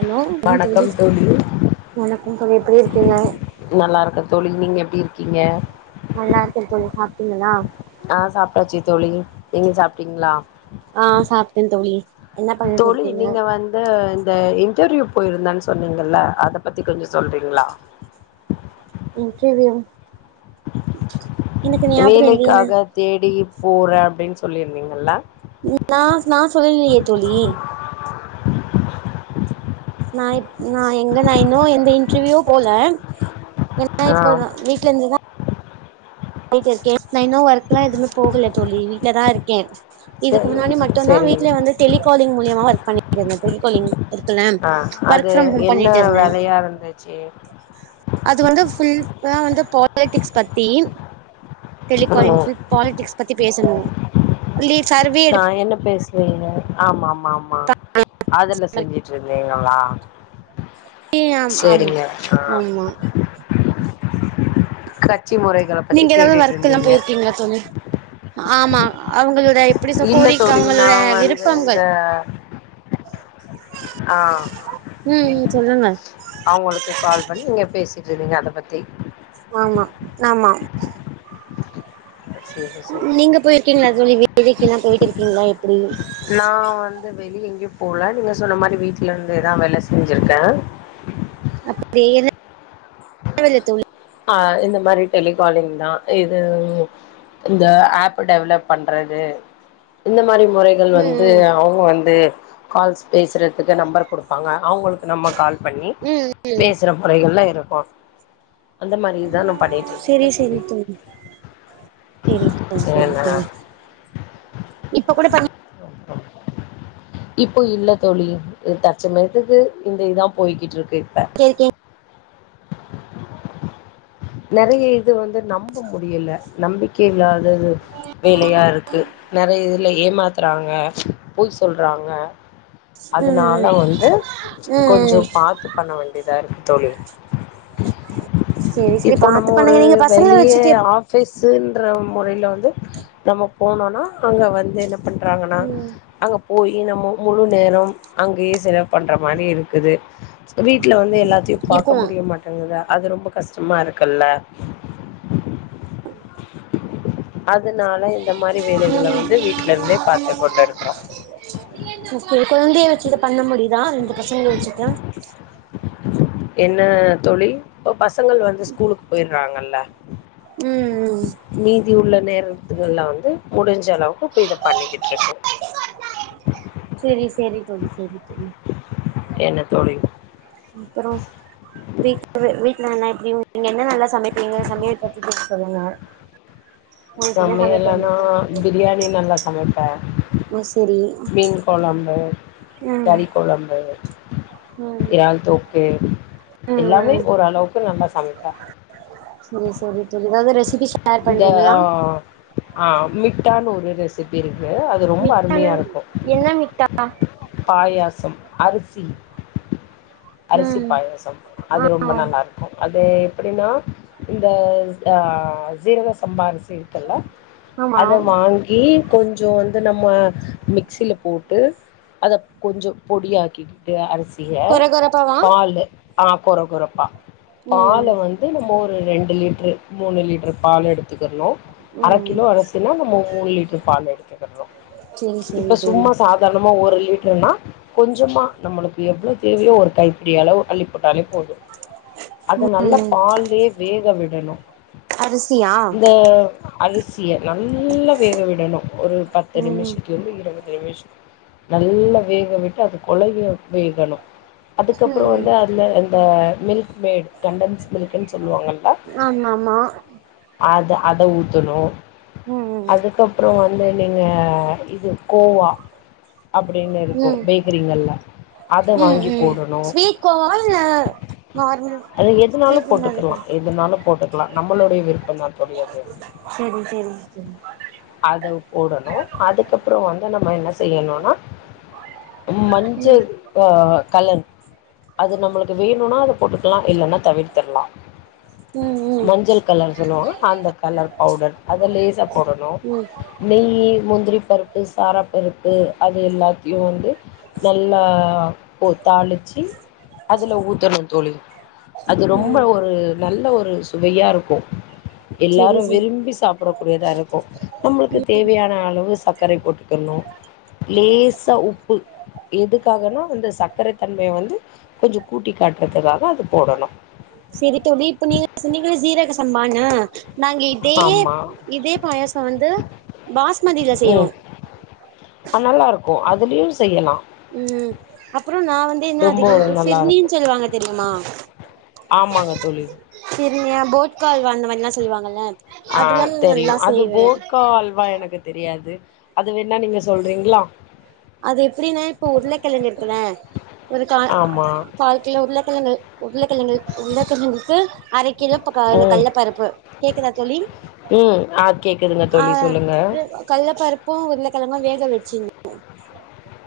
Hello [unintelligible] வணக்கம் தோழி வணக்கம் சார் எப்படி இருக்கிங்க நல்லா இருக்க தோழி நீங்க எப்டி இருக்கிங்க நல்லா இருக்க தோழி சாப்ட்டிங்களா ஆ சாப்டாச்சு தோழி நீங்க சாப்டிங்ளா ஆ சாப்ட்ட தோழி என்ன பண்ணிட்டு தோழி இருக்கீங்க நீங்க வந்து இந்த இன்டர்வியூ போயிருந்தன் சொன்னிங்கல்ல அத பத்தி கொஞ்ச சொல்றிங்ளா இன்டர்வியூ எனக்கு ஞாபகம் இல்லையே வேலைக்காக தேடி போற அப்டின் சொல்லிருந்திங்கல்ல நா நா சொல்லலயே தோழி நா இ நா எங்க நா இன்னு எந்த இன்டர்வியூ போல ஏன்னா ஆ இப்ப நா வீட்ல இருந்துதா ருக்கே நா இன்னோ ஒர்க்லா எதுமே போகல தோழி வீட்லதா இருக்கே இதுக்கு சரி முன்னாடி மட்டுந்தா சரி வீட்ல வந்து டெலிகாலிங் மூலியமா ஒர்க் பண்ணிட்ருந்த டெலிகாலிங் ஒருத்தன ஆ ஒர்க் அது ஃப்ரம் ஹோம் என்ன பண்ணிட்டுருந்தே வேலையா இருந்துச்சு அது வந்து ஃபுல் ஆ வந்து பாலிடிக்ஸ் பத்தி டெலிகாயின் ம் பில் பாலிடிக்ஸ் பத்தி பேசணு லீஸ்ட் நா என்ன பேசுவீங்க ஆமா ஆமா மாமா அதுல செஞ்சுட்ருந்தீங்களா ஆமா சரிங்க ஆ ஆமா கட்சி முறைகள பத்தி நீங்க ஏதாவது கேட்டுட்டு ஒர்க் எல்லா இருந்தீங்க போயிருக்கீங்களா தோழி ஆமா அவங்களோட எப்படி சொ இல்ல கோரி தோழி நா அவங்களோட வந்து இந்த விருப்பங்கள் ஆ ம் சொல்லுங்க அவங்களுக்கு கால் பண்ணி நீங்க பேசிட்ருந்தீங்க அத பத்தி ஆமா நாமா சேரி சேரி நீங்க போயிருக்கீங்களா தோழி வேதக்க எல்லா போய்ட்டு இருக்கீங்களா எப்டி நா வந்து பெரிய ஐ போல நீங்க சொன்ன மாரி வீட்டுலருந்து ஏதா வேல செஞ்சிருக்கே அப்டியேதா [inaudible] தோழி அ இந்த மாரி டெலிகாலிங் தா இது இந்த ஆப் டெவலப் பண்றது இந்த மாரி முறைகள் ம் வந்து ம் அவங்க வந்து கால்ஸ் பேசுறதுக்கு நம்பர் குடுப்பாங்க அவங்களுக் நம்ம கால் பண்ணி ம் பேசுற முறைகள்லா இருக்கோ அந்த மாரிதா நா பண்ணிட்டு இருந்துருக்கே சரி தோழி சரி சரி தோழி சரி ஏன்னா தோழி இப்ப கூட பண்ண இப்போ இல்ல தோழி தற்சமயரத்துக்கு இந்த இதா போய்கிட்ருக் கு இப்ப பண்ணிட்டே இருக்கீங்க நெறைய இது வந்து நம்ப முடியல நம்பிக்கை இல்லாத [unintelligible] வேலையா இருக்கு நெறைய இது இல்ல ஏமாத்துறாங்க போய் சொல்றாங்க ம் அதனால ம் வந்து ம் கொஞ்ச ம் பாத்து பண்ண வேண்டியதா இருக்கு தோழி செரி செரி இப்போ பாத்து நம்ம ஒரு பண்ணுங்க நீங்க பசங்கள வெளிய வச்சுட்டு எப் ஆபிஸ் ன்ற முறையில வந்து நம்ம போனோனா அங்க வந்து பண்றாங்கன்னா ம் அங்க போய் நம்மோ முழு நேரம் அங்கயே செலவு பண்ற மாரி இருக்குது வீட்டுல வந்து எல்லாத்தையு பாக்க இருக்குமா முடிய மாட்டேங்குதா அது ரொம்ப கஷ்டமா இருக்கல்ல ஹ அதனால இந்த மாரி ம் வேலைகள வந்து வீட்ல இருந்தே பாத்து கொண்டு இருக்குறோ கு குழந்தைய வச்சுட்டு பண்ண முடியுதா ரெண்டு பசங்கள வச்சுட்டு என்ன தோழி இப்ப பசங்கள் வந்து ஸ்கூலுக்கு போய்றாங்கல்ல ம் ம் மீதி உள்ள நேரத்துகள்லா வந்து முடிஞ் கொஞ்ச அளவுக்கு இப்ப இத பண்ணிக்கிட்ருக்கு சரி சரி தோழி சரி [unintelligible] என்ன தோழி அப்புற வீட்டுல வீட்டுல நன நீங்க என்ன நல்லா சமைப்பீங்க சமைய பத்தி தெ சொல்லுங்க உங்களுக்கு என்ன செமைய சமைக்க ரொம்ப எல்லானா பிடிக்குது பிரியாணி நல்லா சமைப்பே ஓ செரி மீன் கொழம்பு ம் கறி கொழம்பு ம் யள் தோ கே எல்லாமே ம் ஓரளவுக்கு நம்ம சமைப்பே செரி செரி தோழி ஏதாவது ரெசிபி ஷேர் இந்த பண்றீங்களா ஆ ஆ மிட்டான்னு ஒரு ரெசிபி இருக்கு [inaudible] அது ரொம்ப மிட்டானா அருமையாருக்கு என்ன மிட்டா பாயாசம் அரிசி அரிசி ம் பாயசம் அது ரொம்ப ஆ நல்லாருக்கு அ து எப்படினா இந்த அ சீரக சம்பா அரிசி இருக்குல்ல ஆமா அத வாங்கி கொஞ்சோ வந்து நம்ம மிக்சில போட்டு அத கொஞ்சோ பொடியாக்கிக்கிட்டு அரிசிய கொர கொரப்பாவா பாலு அ கொற கொறப்பா பால ம் வந்து நம்ம ஒ ரு ரெண்டு லிட்ரு மூணு லிட்ரு பால் எடு த்துக்கட்னோ அர ம் கிலோ அரிசினா நம்ம மூண் லிட்ரு பால் எடு க்கனோ செரி செரி இப்ப தோழி சும்மா சாதார்ணமா ஒரு லிட்ருனா கொஞ்சமா நம்மளுக்கு எவ்ளோ தேவையோ ஒரு கைப்பிடி அளவு அள்ளி போட்டாலே போது அத நல்லா ம் பால்லே வேக விடணு அரிசியா இந்த அரிசிய நல்லா வேக விடனோ ஒரு பத்து ம் நிமிஷத்லந்து இருவது நிமிஷ நல்லா வேக விட்டு அது கொழைய வேகணு அதுக்கப்புறோ ம் வந்து அதுல அந் த மில்க் மேட் கண்டென்ஸ் மில்குன் சொல்லுவாங்கல ஆமாமா அதா அத ஊத்தனோ ம் ம் அதுக்கப்புறோ வ ந்து நீங்க இது கோவா அப்படீன் இருக்கு ம் பேக்கரீங்கல்ல அத வாங்கி [unintelligible] போடணு ஸ்வீட் கோவாவா இல்ல நார்மல் அது எதுனாலு ஸ்வீட் இல்லாதது போட்டுக்கிட்லா எதுனாலு போட்டுக்லா நம்பளுடைய விருப்பந்தா [unintelligible] செரி செரி செரி அத போடணு அதுக்கப்புறோ வந்து நம்ம என்ன செய்யணுனா மஞ்ச ம் அ கலர் அது நம்மளுக்கு வேணுனா அத போட்டுக்குலா இல்லனா தவிர்த்திர்லா ம் ம் மஞ்சள் கலர் சொல்லுவாங்க அந்த கலர் பௌடர் அத லேசா போடணு ம் நெய்யி முந்திரி பருப் பு சாராப்பருப்பு அது எல்லாத்தியு வந்து நல்லா சோ தாளிச்சி அதுல ஊத்தனு தோழி அது ரொம்ப ம் ஒரு நல்ல ஒ ரு சுவையாருக்கு செரி எல்லாரு செரி விரும்பி சாப்பிடக் கூடியதா இருக்கு நம்ளுக்கு தேவையான அளவு சர்க்கரை போட் க்கனோ லேசா உப்பு எதுக்காகனா வந்து ச தன்மைய வந்து கொஞ்சோ கூட்டி காட்டறதுக்காக அது போடணு செரி தோழி இப்ப நீங்க சொன்னீங்கல்ல சீரக சம்பான்னு நாங்க இதே ஆமா இதே பாயசோ வந்து பாஸ்மதில செய்வோ அ நல்லாருக்கோ அதுலியு செய்யலா ம் அப்பறோ நா வந்து இன்னு ரொம்ப அதிகம் ஒரு நல்லா இருக்கு சிர்னீன் சொல்லுவாங்க தெரியுமா ஆமாங்க தோழி சிருனியா போட்கா அல்வால்ன்னு ஆ தெரியு அது செய்வே போட்கா அல்வா எனக்கு தெரியாது அது வேண்ணா நீங்க சொல்றீங்ளா அது எப்புடினா இப்போ உருளக்கெழங்கு இருக்குல்ல ஒரு கால் ஆமா கால் கிலோ உருளக்கெழங்கு உருளக்கெழங்கு உள்ளக்கிழங்குக்கு அரக்கிலோ பக்கோ இது ம் கல்ல பருப்பு கேக்குதா தோழி ம் ஆ கேக்குதுங்க ஆ தோழி சொல்லுங்க [unintelligible] கல்ல பருப் பு உருளக்கெழங்கோ வேக வெச்சின்னோ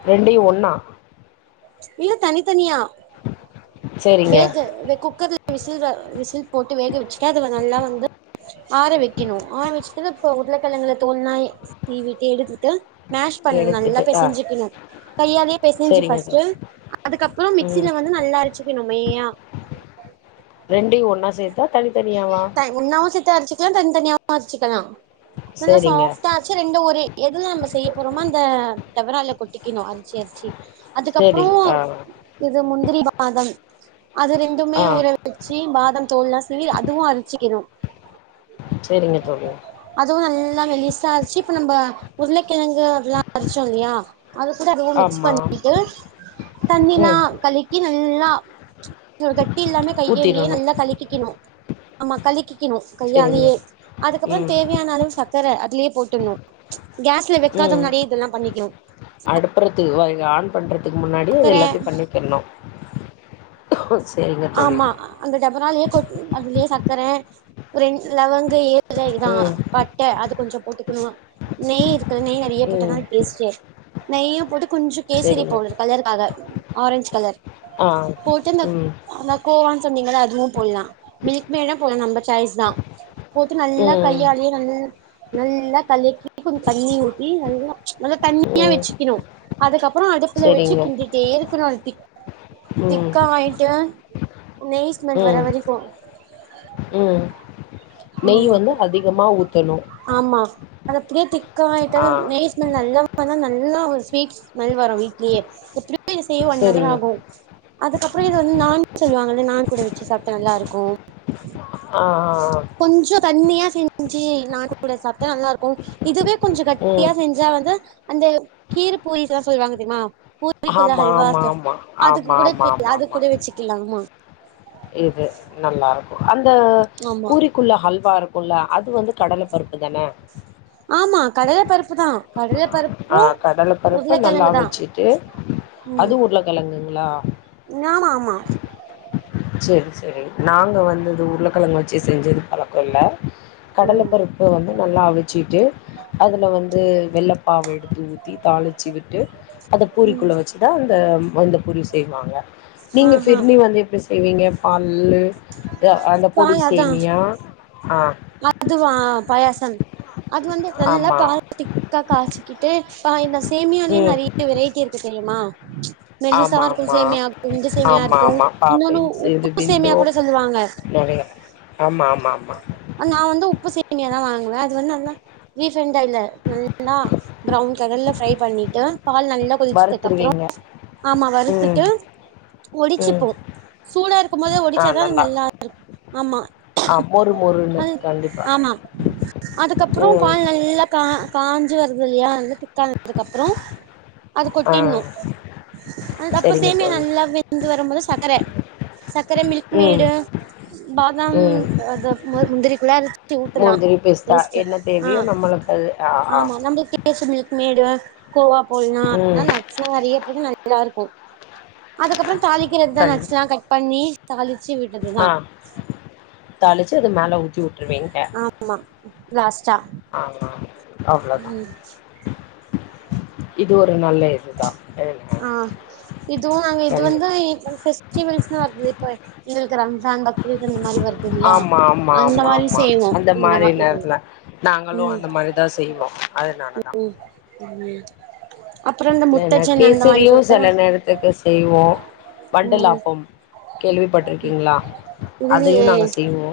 ரெண்டையு ஒன்னா இல்ல தனி தனியா சேரிங்க வேக வே குக்கர்ல விசில விசில் போட்டு வேக வெச்சிட்டு அதுல நல்லா வந்து ஆர வெக்கினு ஆர வெச்சிட்டுல இப்போ உருளக்கெழங்குல தோல்லா சீவீட்டு எடுத்துட்டு மேஷ் பண்ணு நல்லா எடுத்துட்டு ஆ பெசஞ்சிக்கினோ கையால்யே பெசஞ்சி சேரிங்க பெஸ் தோ அதுக்கப்பறோ ம் மிக்சீல வந்து நல்லா அரச்சிக்கணு மையா ரெண்டையு ஒன்னா சேத்தா தனித்தனியாவா ஒன்னாவு சேத்து அரச்சிக்கலா தனித்தனியாவு அரச்சிக்கலா நல்லா சேரிங்க சாஃப்ட்டா ஆச்சி ரெண்டு ஒரு எதுல நம்ம செய்ய போறோமோ அந்த டவறால கொட்டிக்கணு அரச்சி அரச்சி சேரி அதுக்கப்பறோ ஆ இது முன்ன முந்திரி பாதாம் அது ரெண்டுமே ஆ ஊற வச்சி பாதாம் தோல்லா சீவி அதுவு அர சேரிங்க தோழி அதுவு நல்லா மெலிசா அரச்சி இப்ப நம்ப உருளை கிழங்கு அதெல்லா அரச்சோ இல்லயா அது கூட அதுவு மிக்ஸ் ஆமா பண்ணீட்டு தண்ணிலா ம் கலக்கின்னு நல்லா கட்டி இல்லாமே கையாலயே ஊத்திரணு நல்லா கலக்கிக்கணு ஆமா கழக்கிக்கிணு சேரிங்க கையாலயே அதுக்கப்பறோ ம் தேவையான அளவு சக்கர அதுலயே போட்டுன்ணு கேஸ்ல வக்காத முன்னாடியே இதெல்லா பண்ணிக்கணு இது வை ஆன் பண்றதுக்கு முன்னாடியே எல்லாத்தயு சக்கர பண்ணிக்கணு ஆமா அந்த டபராலயே கொட் அதுலயே சக்கர ரென் லவங்க ஏ இதா ம் பட்டை அது கொஞ்சோ போட்டுக்கணு நெய் இருக்கு நெய் நெறைய போட்டா ம் தா டேஸ்டே நெய்யு போட்டு கொஞ்சோ கேசரி செரிங்க பவுடர் கலருக்காக ஆரஞ்ச் கலர் ஆ போட்டு அந்த ம் கோவான்னு சொன்னீங்கள்ள அதுவு போடலா மில்க் மெய்ட்ம் போடலா நம்ம சாய்ஸ் தா போட்டு நல்லா ம் கையாலயே நல் நல்லா கலக்கி கொஞ்சோ தண்ணி ஊத்தி நல்லா நல்ல தண்ணியா ம் வச்சிக்கணு அதுக்கப் அப்பறோ அடுப்புல வச்சி செரிங்க கிண்டிட்டே இருக்கணு அது திக் ம் திக்கா ஆயிட்டு நெய் ஸ்மெல் வர ம் வரைக்கு ம் நெய் வந்து அதிகமா ஊத்தணு ஆமா அது அப்டியே திக்கா ஆ ஆயிட்டா நெய் ஸ்மெல் நல்லா வரு நல்லா ஒரு ஸ்வீட் ஸ்மெல் வரு வீட்லயே எப்டியு இத செய்ய ஒன் அவர் செரிங்க ஆகு அதுக்கப்பறோ இத வந்து நான்ன்னு சொல்லுவாங்கல்ல நான் கூட வச்சி சாப்ட்ட நல்லா இருக்கு ஆ ஆ ஆ கொஞ்சோ தண்ணியா செஞ் செஞ்சி நான் கூட சாப்டா நல்லா இருக்கு இதுவே கொஞ்சோ ஆ கட்டியா ம் செஞ்ச வந்து அந்த கீ பூரீஸ்லா சொல்லுவாங்க தெரியுமா பூவிக்குள்ள ஆமா ஆமா ஹைவாசம் ஆமா அதுக்கு ஆமா கூட ஆமா தெரிய ஆமா அது ஆமா கூட வச்சிக்கலாமா இது நல்லா இருக்கு அந்த ஆமா பூரிக்குள்ள ஹல்வா இருக்குல்ல அது வந்து கடல பருப்பு தான ஆமா கடல பருப்பு தான் கடலை ஆ பருப்பும் கடல பருப்பு நல்லா உருளக்கிழங்கு தான் வச்சுட்டு ம் அது உருளக்கெழங்குங்களா ஆமா ஆமா சரி சரி நாங்க வந்துது உருளைக்கிழங்கு வச்சு செஞ்சது பழக்கம் இல்ல ம் கடலப்பருப்பு வந்து நல்லா அவிச்சிட்டு அதுல வந்து வெள்ள பாவ எடுத்து ஊத்தி தாளிச்சி விட்டு அத ம் பூரிக்குள்ள வச்சுதா அந்த அந்த பூரி செய்வாங்க நீங்க ஆஹா பிர்னி வந்து எப்டி செய்வீங்க பால்லு அந்த பொடி பால் அதா சேமியா ஆ அதுவா பாயாசம் அது வந்து நல்லா ஆமா பாலத்திக்கா காய்ச்சிக்கிட்டு இப்பா இந்த சேமியாலேயே ம் நறைய வெரைட்டி இருக்கு தெரியுமா மெல்லிசா ஆமா இருக்கும் ஆமா சேமியா இருக்கும் இஞ்சி சேமியா ஆமா இருக்கும் ஆமா இன்னொன்னு உப்பு சேமியா கூட சொல்லுவாங்க நறையா ஆமா ஆமா ஆமா நா வந்து உப்பு சேமியா தா வாங்குவேன் அது வந்து நல்லா ரிபன்டாயில நல்லா பிரவுன் கலர்ல ப்ரை பண்ணிட்டு பால் நல்லா கொதிச்சதுக்கு அப்புறம் வறுத்துருவீங்க ஆமா ம் வருத்துட்டு ம் ஒடிச்சுப்போம் சூடா இருக்கும் போது ஒடிச்சாதான் நல்லா இருக்கும் ஆமா ஆ மொறு மொறுன்னு அது கண்டிப்பா. ஆமா அதுக்கப்புறம் ம். பால் நல்லா கா காஞ்சு வருது இது இல்லையா வந்து திக்காந்ததுக்கு அப்புறம் அது ஆ கொட்டிணும் அ அப்ப சரிங்க சேமியா தோழி. நல்லா வெந்து வரும்போது சக்கரை சக்கர மில்க் ம், மேடு பாதாம் ம். அது முந்திரிக்குள்ள அறச்சு ஊத்தலாம் முந்திரி, பிஸ்தா பேஸ்ட் என்ன ஆ தேவையோ நம்மளுக்கு அது ஆ, ஆ. ஆமா வந்து பேஸ்ட் ய மில்க் மேடு கோவா ம். போடல்லாம் நட்ஸ் நிறையா போடு நல்லா இருக்கும் அதுக்கப்புறம் தாளிக்கிறது தான கண்டி நட்ஸெலாம் கட் பண்ணி தாளிச்சு விட்டறது ஆ தான் தாளிச்சு அது மேலே ஊத்தி விட்டு ஆமா லாஸ்ட் ஆமா அவ்ளதான் இது ஒரு நல்ல இதுதான் ஏன்னா ஆ இதுவும் நாங்க இது வந்து கண்டிப்பா. பெஸ்டிவல்ஸ்ன வருது இப்போ எங்களுக்கு ரம்ஜான் பக்ரீத் அந்த மாதிரி வருது இல்லையா ஆமா ஆமா அந்த ஆமா மாரி ஆமா செய்வோ அந்த இந்த மாதிரி மா இது நேரத்துல நாங்களும் ம் அந்த மாதிரிதான் செய்வோம் அதனால தான் அப்புற இந்த முத்தட் கேசரியும் சில நேரத்துக்கு செய்வோ ம் வண்டுலாப்பம் கேள்விப்பட்டிருக்கீங்ளா அதையு இல்லையே நாங்க செய்வோ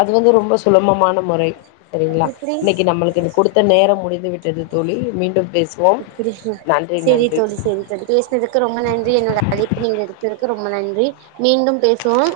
அது வந்து ரொம்ப சுலமமான முறை சரிங்களா எப்டி இன்னைக்கு நம்மளுக்கு கொடுத்த நேரம் முடிந்து விட்டு டெது தோழி மீண்டும் பேஸ் அப்படியா செரி தோழி செரி தோழி பேசினதுக்கு ரொம்ப நன்றி என்னோட அழைப்பு நீங்க எடுத்ததற்கு ரொம்ப நன்றி மீண்டும் பேசுவோம்